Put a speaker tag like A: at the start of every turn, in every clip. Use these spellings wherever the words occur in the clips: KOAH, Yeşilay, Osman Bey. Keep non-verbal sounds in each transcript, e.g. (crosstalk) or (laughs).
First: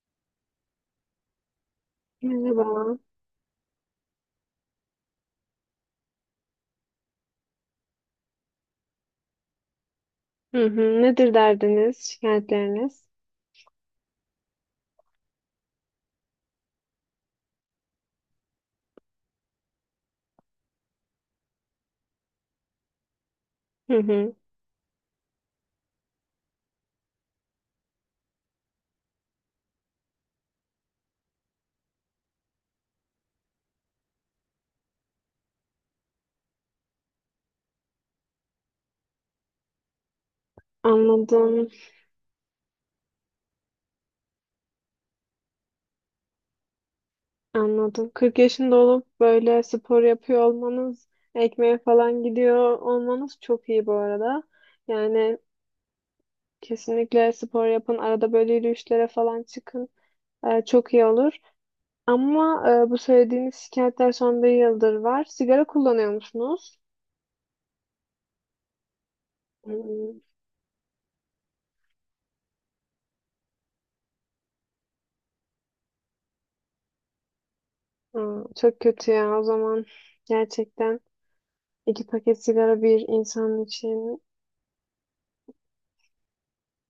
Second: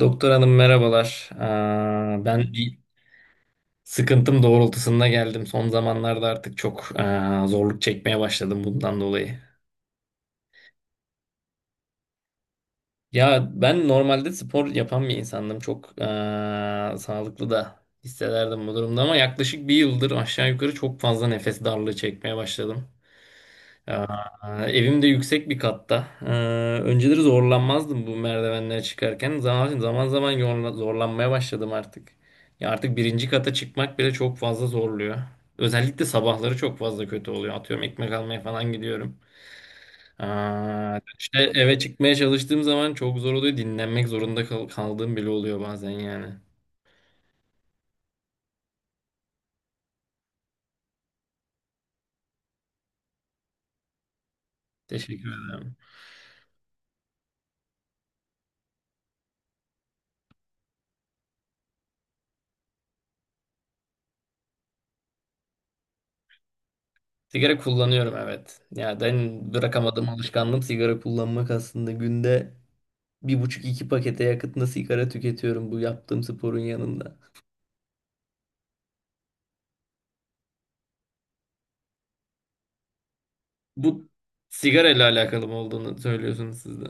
A: Doktor hanım merhabalar. Ben bir
B: Merhaba.
A: sıkıntım doğrultusunda geldim. Son zamanlarda artık çok zorluk çekmeye başladım bundan dolayı.
B: Hı hı. Nedir derdiniz, şikayetleriniz?
A: Ya ben normalde spor yapan bir insandım. Çok sağlıklı da hissederdim bu durumda ama yaklaşık bir yıldır aşağı yukarı çok fazla nefes darlığı çekmeye başladım.
B: Hı hı.
A: Evim de yüksek bir katta. Önceleri zorlanmazdım bu merdivenlere çıkarken. Zaman zaman zorlanmaya başladım artık. Ya artık birinci kata çıkmak bile çok fazla zorluyor. Özellikle sabahları çok fazla kötü oluyor. Atıyorum ekmek almaya falan gidiyorum. İşte
B: Anladım,
A: eve çıkmaya çalıştığım zaman çok zor oluyor. Dinlenmek zorunda kaldığım bile oluyor bazen yani.
B: anladım. 40 yaşında olup böyle spor yapıyor olmanız, ekmeğe falan gidiyor olmanız çok iyi bu arada.
A: Teşekkür
B: Yani
A: ederim.
B: kesinlikle spor yapın, arada böyle yürüyüşlere falan çıkın. Çok iyi olur. Ama bu söylediğiniz şikayetler son bir yıldır var. Sigara kullanıyor musunuz?
A: Sigara kullanıyorum, evet. Ya ben bırakamadığım
B: Hmm.
A: alışkanlığım sigara kullanmak, aslında günde bir buçuk iki pakete yakıtında sigara tüketiyorum bu yaptığım sporun yanında.
B: Çok kötü ya o zaman. Gerçekten 2 paket sigara bir insan
A: Bu
B: için.
A: sigara ile alakalı mı olduğunu söylüyorsunuz siz de.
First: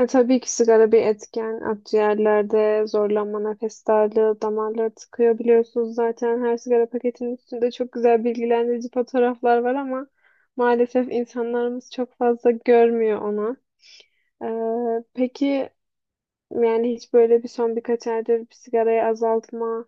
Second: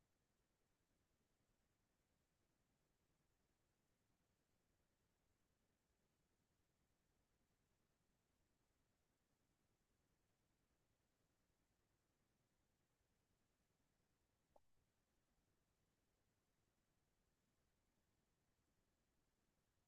B: Tabii ki sigara bir etken. Akciğerlerde zorlanma, nefes darlığı, damarları tıkıyor biliyorsunuz zaten. Her sigara paketinin üstünde çok güzel bilgilendirici fotoğraflar var ama maalesef insanlarımız çok fazla görmüyor onu. Peki yani hiç böyle bir son birkaç aydır bir sigarayı azaltma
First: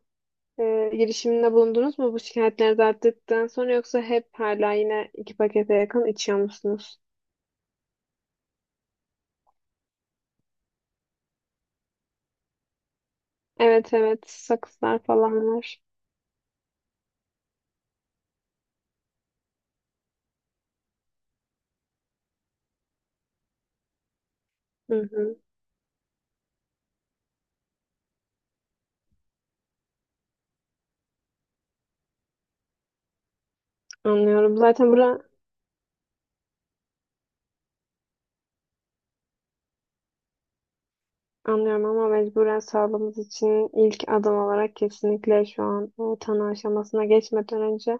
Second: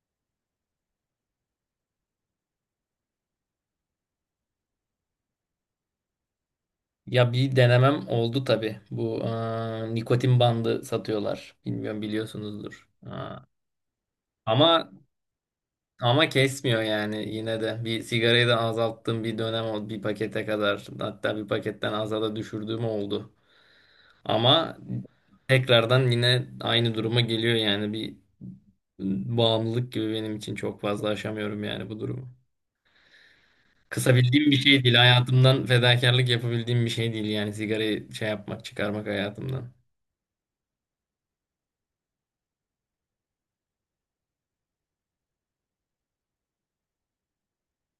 B: girişiminde bulundunuz mu bu şikayetleriniz arttıktan sonra, yoksa hep hala yine 2 pakete yakın içiyor musunuz?
A: Ya bir denemem oldu tabii. Bu nikotin bandı satıyorlar. Bilmiyorum, biliyorsunuzdur.
B: Evet evet,
A: Ama
B: sakızlar falan var.
A: ama kesmiyor yani yine de. Bir sigarayı da azalttığım bir dönem oldu. Bir pakete kadar, hatta bir paketten aza da düşürdüğüm oldu. Ama
B: Hı hı.
A: tekrardan yine aynı duruma geliyor yani, bir bağımlılık gibi benim için, çok fazla aşamıyorum yani bu durumu. Kısabildiğim bir
B: Anlıyorum.
A: şey
B: Zaten
A: değil.
B: bura
A: Hayatımdan fedakarlık yapabildiğim bir şey değil, yani sigarayı şey yapmak, çıkarmak hayatımdan.
B: Anlıyorum, ama mecburen sağlığımız için ilk adım olarak kesinlikle şu an o tanı aşamasına geçmeden önce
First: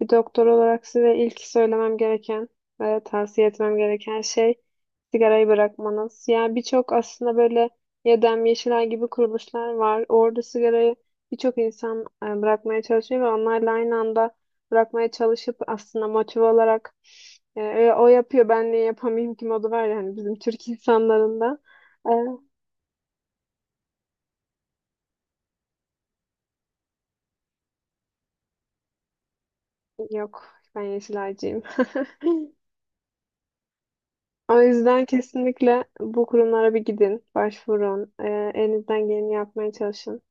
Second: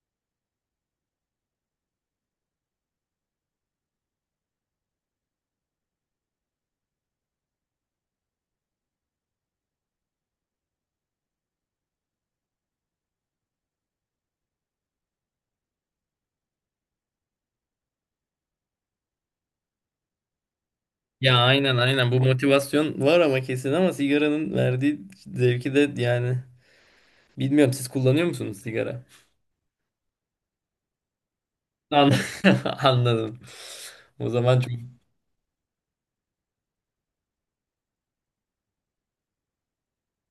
B: bir doktor olarak size ilk söylemem gereken ve tavsiye etmem gereken şey sigarayı bırakmanız. Yani birçok aslında böyle Yedem Yeşilay gibi kuruluşlar var. Orada sigarayı birçok insan bırakmaya çalışıyor ve onlarla aynı anda bırakmaya çalışıp aslında motive olarak o yapıyor ben niye yapamayayım ki modu var yani bizim Türk
A: Ya
B: insanlarında.
A: aynen aynen, bu motivasyon var ama kesin, ama sigaranın verdiği zevki de, yani bilmiyorum, siz kullanıyor musunuz sigara?
B: Yok, ben Yeşilaycıyım.
A: An-
B: (laughs)
A: (laughs) Anladım. O zaman
B: O
A: çok
B: yüzden kesinlikle bu kurumlara bir gidin, başvurun, elinizden geleni yapmaya çalışın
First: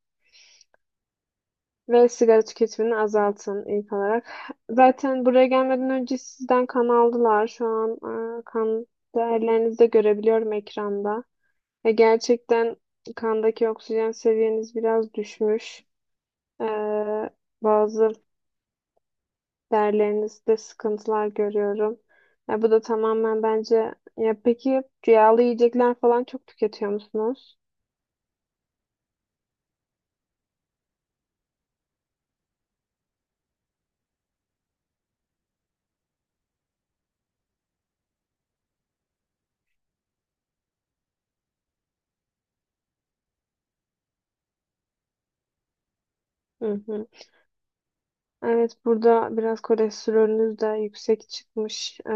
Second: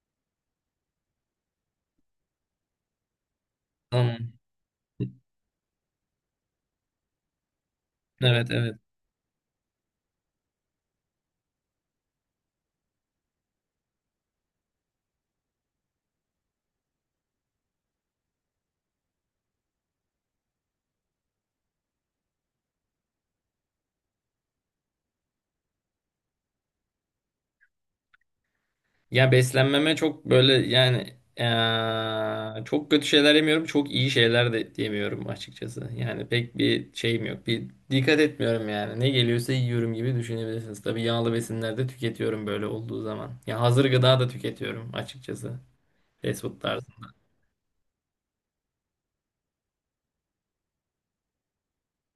B: ve sigara tüketimini azaltın ilk olarak.
A: tamam.
B: Zaten buraya gelmeden önce sizden kan aldılar. Şu an
A: Evet, evet.
B: kan değerlerinizi de görebiliyorum ekranda. Ve gerçekten kandaki oksijen seviyeniz biraz düşmüş. E, Bazı derlerinizde sıkıntılar görüyorum. Ya bu da tamamen bence. Ya peki rüyalı yiyecekler falan çok tüketiyor musunuz?
A: Ya beslenmeme çok böyle yani, çok kötü şeyler yemiyorum, çok iyi şeyler de yemiyorum açıkçası. Yani pek bir şeyim yok. Bir dikkat etmiyorum yani. Ne geliyorsa yiyorum gibi düşünebilirsiniz. Tabii yağlı besinler de tüketiyorum böyle olduğu zaman. Ya hazır gıda da tüketiyorum açıkçası. Fast food
B: Hı
A: tarzı.
B: hı. Evet, burada biraz kolesterolünüz de yüksek çıkmış.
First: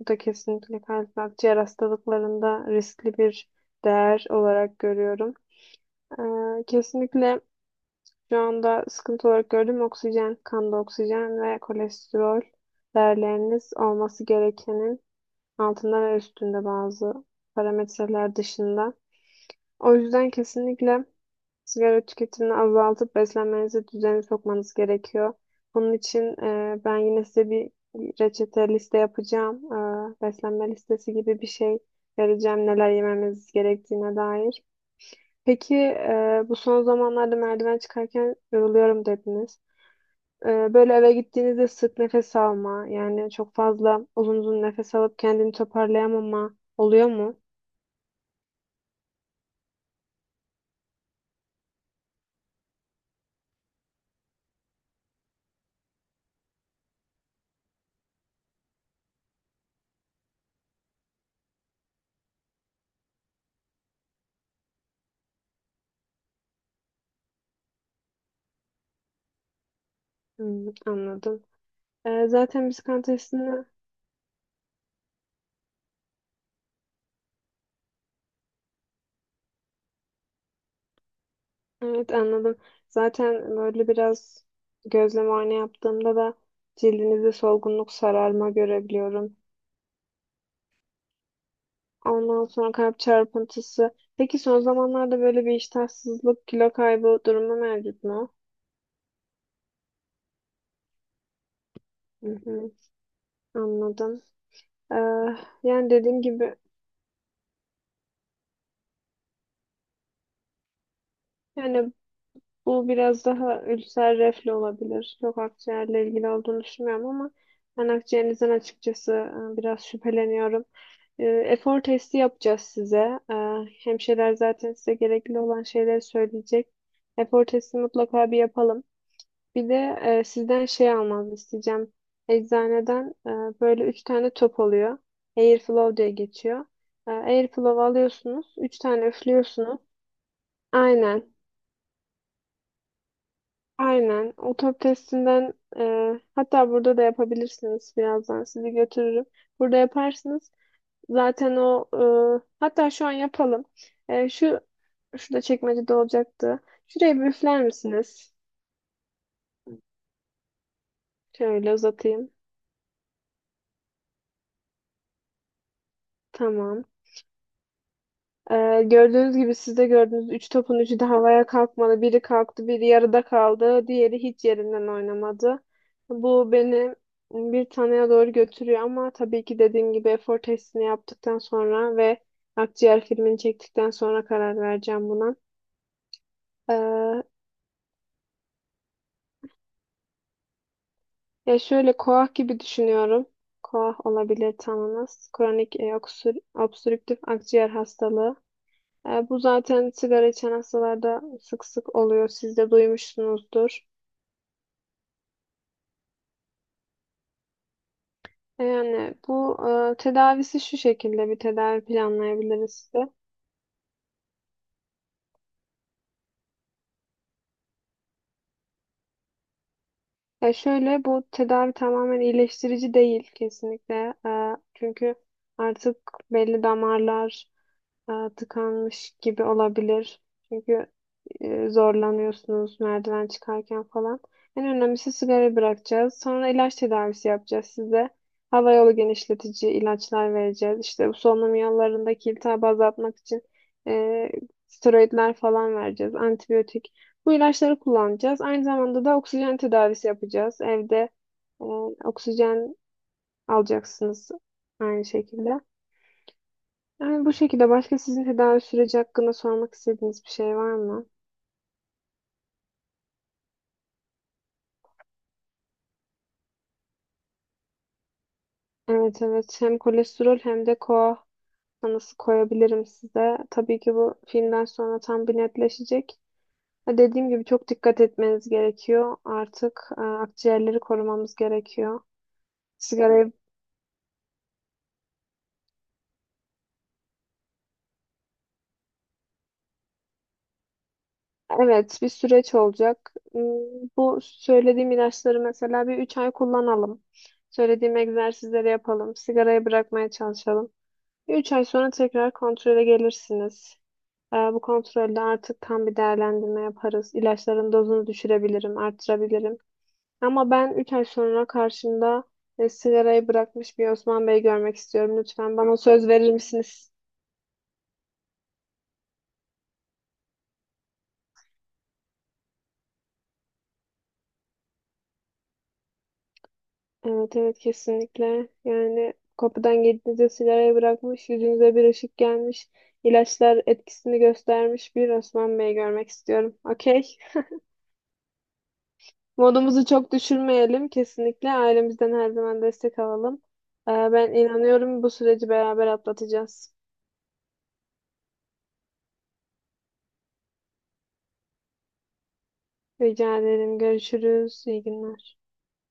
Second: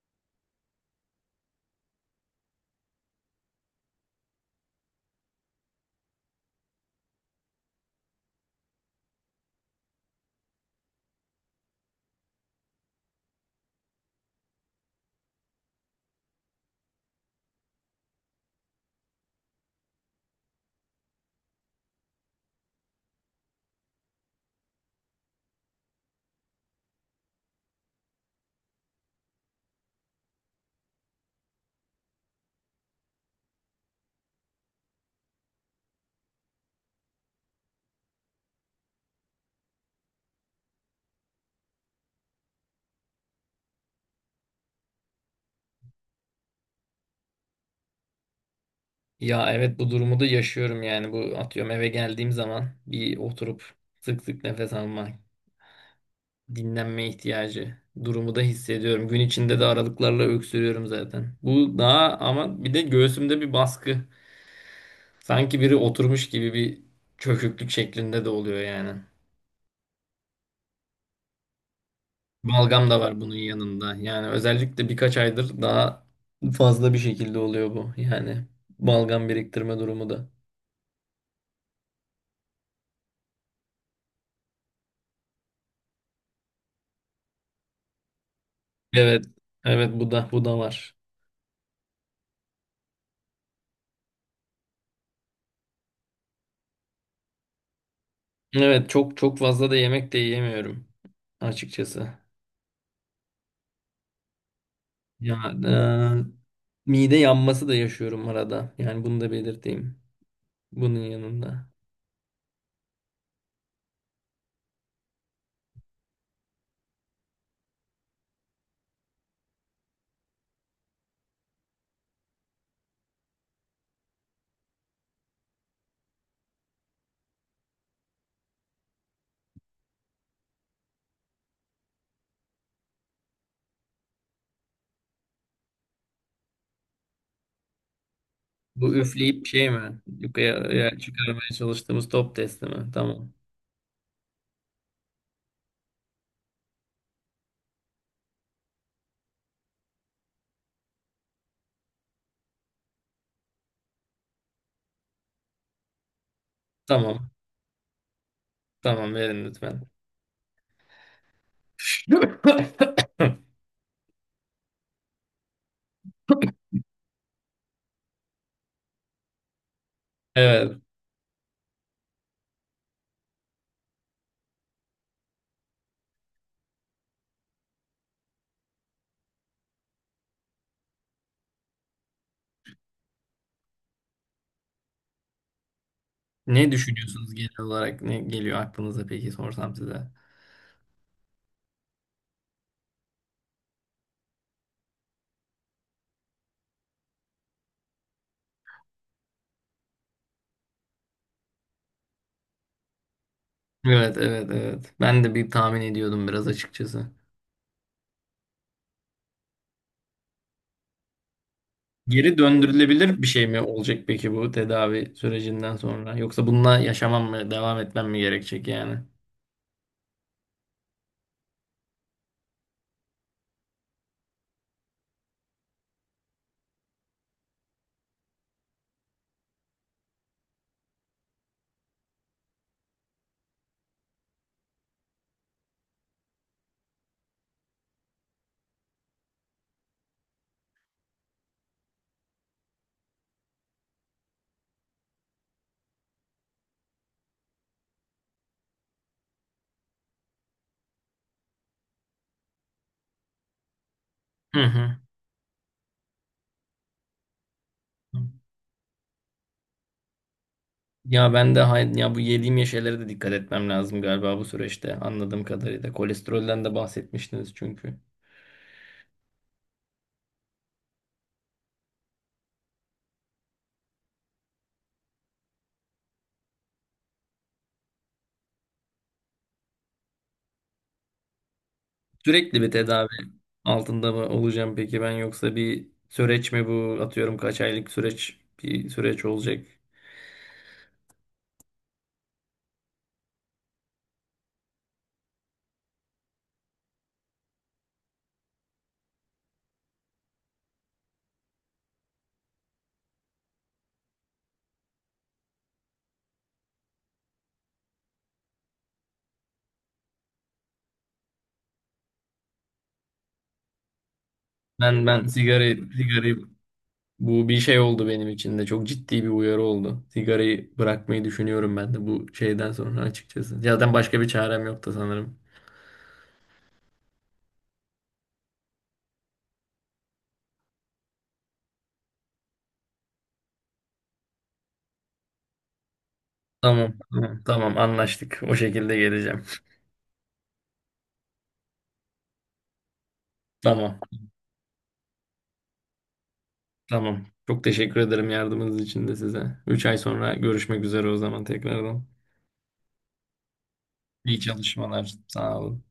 B: Bu da kesinlikle kalp ve akciğer hastalıklarında riskli bir değer olarak görüyorum. Kesinlikle şu anda sıkıntı olarak gördüğüm oksijen, kanda oksijen ve kolesterol değerleriniz olması gerekenin altında ve üstünde bazı parametreler dışında. O yüzden kesinlikle sigara tüketimini azaltıp beslenmenizi düzene sokmanız gerekiyor. Bunun için ben yine size bir reçete liste yapacağım. Beslenme listesi gibi bir şey vereceğim neler yememiz gerektiğine dair. Peki bu son zamanlarda merdiven çıkarken yoruluyorum dediniz. Böyle eve gittiğinizde sık nefes alma, yani çok fazla uzun uzun nefes alıp kendini toparlayamama oluyor mu?
A: Ya evet, bu durumu da yaşıyorum yani. Bu, atıyorum eve geldiğim zaman bir oturup sık sık nefes alma, dinlenme ihtiyacı durumu da hissediyorum. Gün içinde de aralıklarla öksürüyorum zaten. Bu daha, ama bir de göğsümde bir baskı. Sanki biri oturmuş gibi bir çöküklük şeklinde de oluyor yani.
B: Anladım. Zaten biz
A: Balgam da
B: kan
A: var bunun
B: testini.
A: yanında. Yani özellikle birkaç aydır daha fazla bir şekilde oluyor bu. Yani balgam biriktirme durumu da.
B: Evet, anladım. Zaten böyle biraz gözlem muayene yaptığımda da cildinizde solgunluk, sararma
A: Evet.
B: görebiliyorum.
A: Evet, bu da var.
B: Ondan sonra kalp çarpıntısı. Peki son zamanlarda böyle bir iştahsızlık, kilo kaybı durumu mevcut mu?
A: Evet, çok çok fazla da yemek de yiyemiyorum açıkçası.
B: Hı hı, anladım. Ee,
A: Ya
B: Yani dediğim gibi,
A: mide yanması da yaşıyorum arada. Yani bunu da belirteyim. Bunun yanında.
B: yani bu biraz daha ülser reflü olabilir. Çok akciğerle ilgili olduğunu düşünmüyorum ama ben akciğerinizden açıkçası biraz şüpheleniyorum. Efor testi yapacağız size. Hemşireler zaten size gerekli olan şeyleri söyleyecek. Efor testi mutlaka bir yapalım. Bir de sizden şey almanızı isteyeceğim. Eczaneden böyle 3 tane top oluyor. Airflow diye geçiyor. Airflow alıyorsunuz. Üç
A: Bu
B: tane
A: üfleyip şey
B: üflüyorsunuz.
A: mi? Yukarıya
B: Aynen.
A: çıkarmaya çalıştığımız top testi mi? Tamam.
B: Aynen. O top testinden hatta burada da yapabilirsiniz. Birazdan sizi götürürüm. Burada yaparsınız. Zaten o hatta şu an yapalım. E, şu Şurada çekmecede olacaktı. Şuraya bir
A: Tamam.
B: üfler misiniz?
A: Tamam, verin lütfen.
B: Şöyle uzatayım.
A: (laughs)
B: Tamam. Gördüğünüz gibi, siz de gördünüz. Üç
A: Evet.
B: topun üçü de havaya kalkmadı. Biri kalktı, biri yarıda kaldı. Diğeri hiç yerinden oynamadı. Bu beni bir taneye doğru götürüyor, ama tabii ki dediğim gibi efor testini yaptıktan sonra ve akciğer filmini çektikten sonra karar vereceğim buna.
A: Ne
B: E,
A: düşünüyorsunuz genel olarak? Ne geliyor aklınıza peki, sorsam size?
B: Ya, şöyle koah gibi düşünüyorum. Koah olabilir tanınız. Kronik obstrüktif akciğer hastalığı. Bu zaten sigara içen hastalarda sık sık oluyor. Siz de duymuşsunuzdur.
A: Evet, evet, evet. Ben de bir tahmin ediyordum biraz açıkçası.
B: Yani bu tedavisi şu şekilde, bir tedavi
A: Geri
B: planlayabiliriz size.
A: döndürülebilir bir şey mi olacak peki bu tedavi sürecinden sonra? Yoksa bununla yaşamam mı, devam etmem mi gerekecek yani?
B: Ya şöyle, bu tedavi tamamen iyileştirici değil kesinlikle. Çünkü artık belli damarlar tıkanmış gibi olabilir. Çünkü zorlanıyorsunuz merdiven çıkarken falan. En önemlisi sigara bırakacağız. Sonra ilaç tedavisi yapacağız size. Hava yolu genişletici ilaçlar vereceğiz. İşte bu solunum yollarındaki iltihabı azaltmak için e, steroidler falan vereceğiz. Antibiyotik. Bu ilaçları kullanacağız. Aynı zamanda da oksijen tedavisi yapacağız. Evde e, oksijen alacaksınız
A: Hı hı.
B: aynı şekilde. Yani bu şekilde başka sizin tedavi süreci hakkında sormak istediğiniz bir şey var mı?
A: Ya ben de ya bu yediğim şeylere de dikkat etmem lazım galiba bu süreçte, anladığım kadarıyla. Kolesterolden de bahsetmiştiniz çünkü.
B: Evet evet, hem kolesterol hem de koa tanısı koyabilirim size. Tabii ki bu filmden sonra tam bir netleşecek. Ha, dediğim gibi çok dikkat etmeniz gerekiyor. Artık akciğerleri korumamız gerekiyor.
A: Sürekli bir tedavi
B: Sigarayı.
A: altında mı olacağım peki ben, yoksa bir süreç mi bu, atıyorum kaç aylık süreç, bir süreç olacak.
B: Evet, bir süreç olacak. Bu söylediğim ilaçları mesela bir 3 ay kullanalım. Söylediğim egzersizleri yapalım. Sigarayı bırakmaya çalışalım. 3 ay sonra tekrar kontrole gelirsiniz. Bu kontrolde artık tam bir değerlendirme yaparız. İlaçların dozunu düşürebilirim, arttırabilirim. Ama ben 3 ay sonra karşımda sigarayı bırakmış bir Osman Bey görmek
A: Ben
B: istiyorum.
A: ben
B: Lütfen
A: sigara
B: bana söz verir
A: sigarayı
B: misiniz?
A: Bu bir şey oldu benim için de. Çok ciddi bir uyarı oldu. Sigarayı bırakmayı düşünüyorum ben de bu şeyden sonra açıkçası. Zaten başka bir çarem yoktu sanırım.
B: Evet evet, kesinlikle. Yani kapıdan girdiğinizde sigarayı bırakmış, yüzünüze bir ışık gelmiş, ilaçlar etkisini göstermiş bir Osman Bey görmek istiyorum.
A: Tamam,
B: Okey?
A: tamam, tamam, anlaştık. O şekilde geleceğim.
B: Modumuzu çok düşürmeyelim. Kesinlikle ailemizden her zaman destek alalım.
A: Tamam,
B: Ben inanıyorum bu süreci beraber atlatacağız.
A: tamam. Çok teşekkür ederim yardımınız için de size. 3 ay sonra görüşmek üzere o zaman tekrardan.
B: Rica ederim.
A: İyi
B: Görüşürüz. İyi
A: çalışmalar.
B: günler.
A: Sağ olun.